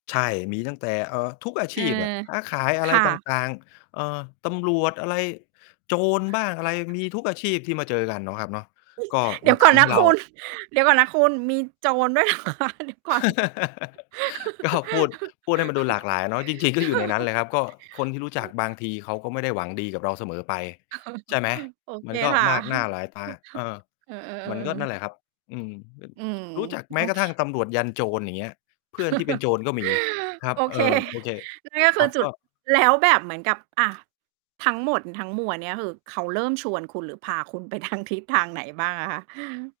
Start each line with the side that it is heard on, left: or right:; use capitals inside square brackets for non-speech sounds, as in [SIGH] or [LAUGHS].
left: ใช่ มีตั้งแต่ เอ่อ ทุกอา
right: เ
left: ช
right: ออ
left: ีพอะ ค้าขายอ
right: ค
left: ะไร
right: ่ะ
left: ต่าง ๆ เอ่อ ตำรวจอะไร โจรบ้างอะไร มีทุกอาชีพที่มาเจอกันเนาะครับเนาะ ก
right: [CHUCKLES]
left: ็
right: เดี๋
left: มั
right: ย
left: น
right: วก
left: ท
right: ่อน
left: ำใ
right: น
left: ห
right: ะ
left: ้เร
right: ค
left: า
right: ุณ เดี๋ยวก่อนนะคุณ มีโจรด้วย เหรอคะ เดี๋ยวก่อน
left: [LAUGHS] ก็ พูด พูดให้มันดูหลากหลายเนาะ จริง ๆ ก็อยู่ในนั้นแห
right: [LAUGHS]
left: ละครับ ก็คนที่รู้จ
right: อ
left: ัก
right: ือ
left: บางทีเขาก็ไม่ได้หวังดีกับเราเสมอไป
right: เออ
left: ใช่ไหม?
right: โอเ
left: ม
right: ค
left: ันก็
right: ค่ะ
left: ม
right: [CHUCKLES]
left: ากหน้าหล
right: [CHUCKLES]
left: ายตา เออ
right: เออ
left: มันก็
right: ๆ
left: นั่
right: ๆ
left: น
right: ๆ
left: แหละครับ อืม แบบ
right: อืม
left: จ รู้จักแม
right: โ
left: ้
right: อ
left: กร
right: เ
left: ะ
right: ค
left: ทั่งตำรวจยันโจร อย่างเงี้ย เพื่อนที่เป็นโ
right: [CHUCKLES]
left: จรก็มีครั
right: โ
left: บ
right: อ
left: เ
right: เ
left: อ
right: ค
left: ่อ โอเค
right: นั่น ก็
left: ค
right: คื
left: รั
right: อ
left: บ
right: จุ
left: ก
right: ด
left: ็
right: แล้วแบบเหมือนกับ อะ ทั้งหมดทั้งมวลเนี่ย คือเขาเริ่มชวนคุณ หรือพาคุณไป ทาง ทิศทางไหนบ้างอะคะ?